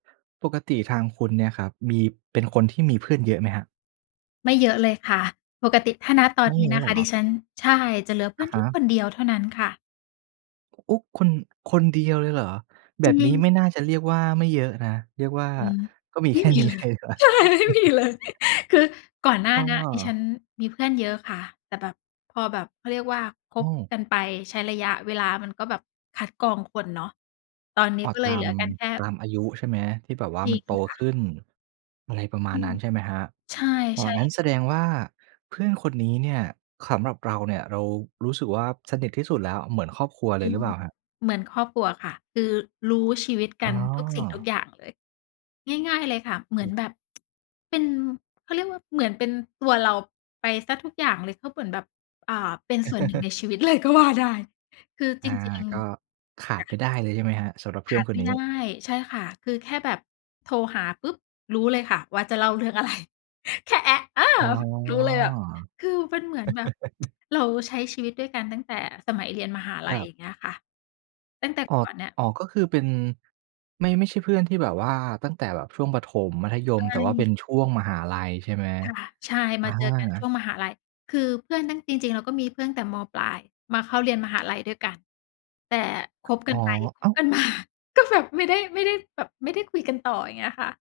ปกติทางคุณเนี่ยครับ มี เป็นคนที่มีเพื่อนเยอะไหมครับ? ไม่เยอะเลยค่ะ ปกติถ้า ณ ตอไมน่นเีย้อนะะหรคอกะ เหรดอ? ิฉัน ใช่ จะเหลือเพอื่อะนฮแค่ะ คนเดียวเท่านั้นค่ะ โอ้ คน คนเดียวเลยเหรอ แบจรบินี้งไม่ค่น่าะ จะเรียกว่าไม่เยอะนะ เรียกว่า อืม ก็มีไมแค่่มีนี้ เลเลย ยดีกว่า ใช่ ไม่มีเลย คือก่อนหน้าอเนี้ยดิฉัา นมีเพื่อนเยอะค่ะ แต่แบบ พอแบบ เขาเรียกว่าคอืบม กันไป ใช้ระยะเวลา มันก็แบบคัดกรองคนเนาะ ตอนนี้อ๋อ ก็เลตยเาหลม ือกันแค่ ตามอายุใช่ไหม ที่แบบว่าจรมิันงโตค่ขะ ึ้น อะไรประมาอณืนัม ้น ใช่ไหมครับ ใช่ อ๋อ ใช่งเัล้นยแสค่ดะ งว่าเพื่อนคนนี้เนี่ย ขำแบบเราเนี่ย เรารู้สึกว่าสนิทที่สุดแล้ว เหมือนครอบครัวเจลริยง หรือเปล่าครับ? เหมือนครอบครัวค่ะ คือรู้ชีวิต กอั๋นทุกสิ่งทุกอ อย่างเลย ง่าย ๆ เลยค่ะ เหมือนแบบ เป็น เขาเรียกว่าเหมือนเป็นตัวเราไปเสียทุกอย่างเลย ก็เหมือนแบบ อ่า เป็น ส่วนหนึ่งในชีวิต เลยก็ว่าได้ คืออจา ริง ก็ๆ ขาคด่ไปะ ได้เลย ใช่ไหมครับ? สำหรับเขพื่อานดคไมน่นีได้ ้ ใช่ค่ะ คือแค่แบบโทรหาปุ๊บรู้เลยค่ะว่าจะเล่าเรื่อง อะไร แค่ เออ อ๋อ รู้เลยแบบ คือมันเหมือนแบบ เราใช้ชีวิตด้วยกันตั้งแต่สมัยเรียนมหาลคัรย ัอย่บ างเงี้ยค่ะ ตั้งแต่อ๋อ ก่อนเนี่ย อ๋อ ก็คือเป็น ไม่ ไม่ใช่เพื่อนที่แบบว่าตั้งแต่แบบช่วงประถม มัธยไม มแต่ว่าเป็่ นช่วงมหาลัย ใช่ไหม? ค่ะ ใช่ อมาเจอกันชา ่วงมหาลัย คือเพื่อนตั้ง จริง ๆ เราก็มีเพื่อนตั้งแต่ ม.ปลาย มาเข้าเรียน มหาลัยด้วยกัน แต่คบ กอั๋นอ ไปคอบ้าว! กัน มา ก็แบบไม่ได้ ไม่ได้แบบ ไม่ได้คุยกันต่อ อย่างเงี้ยค่ะ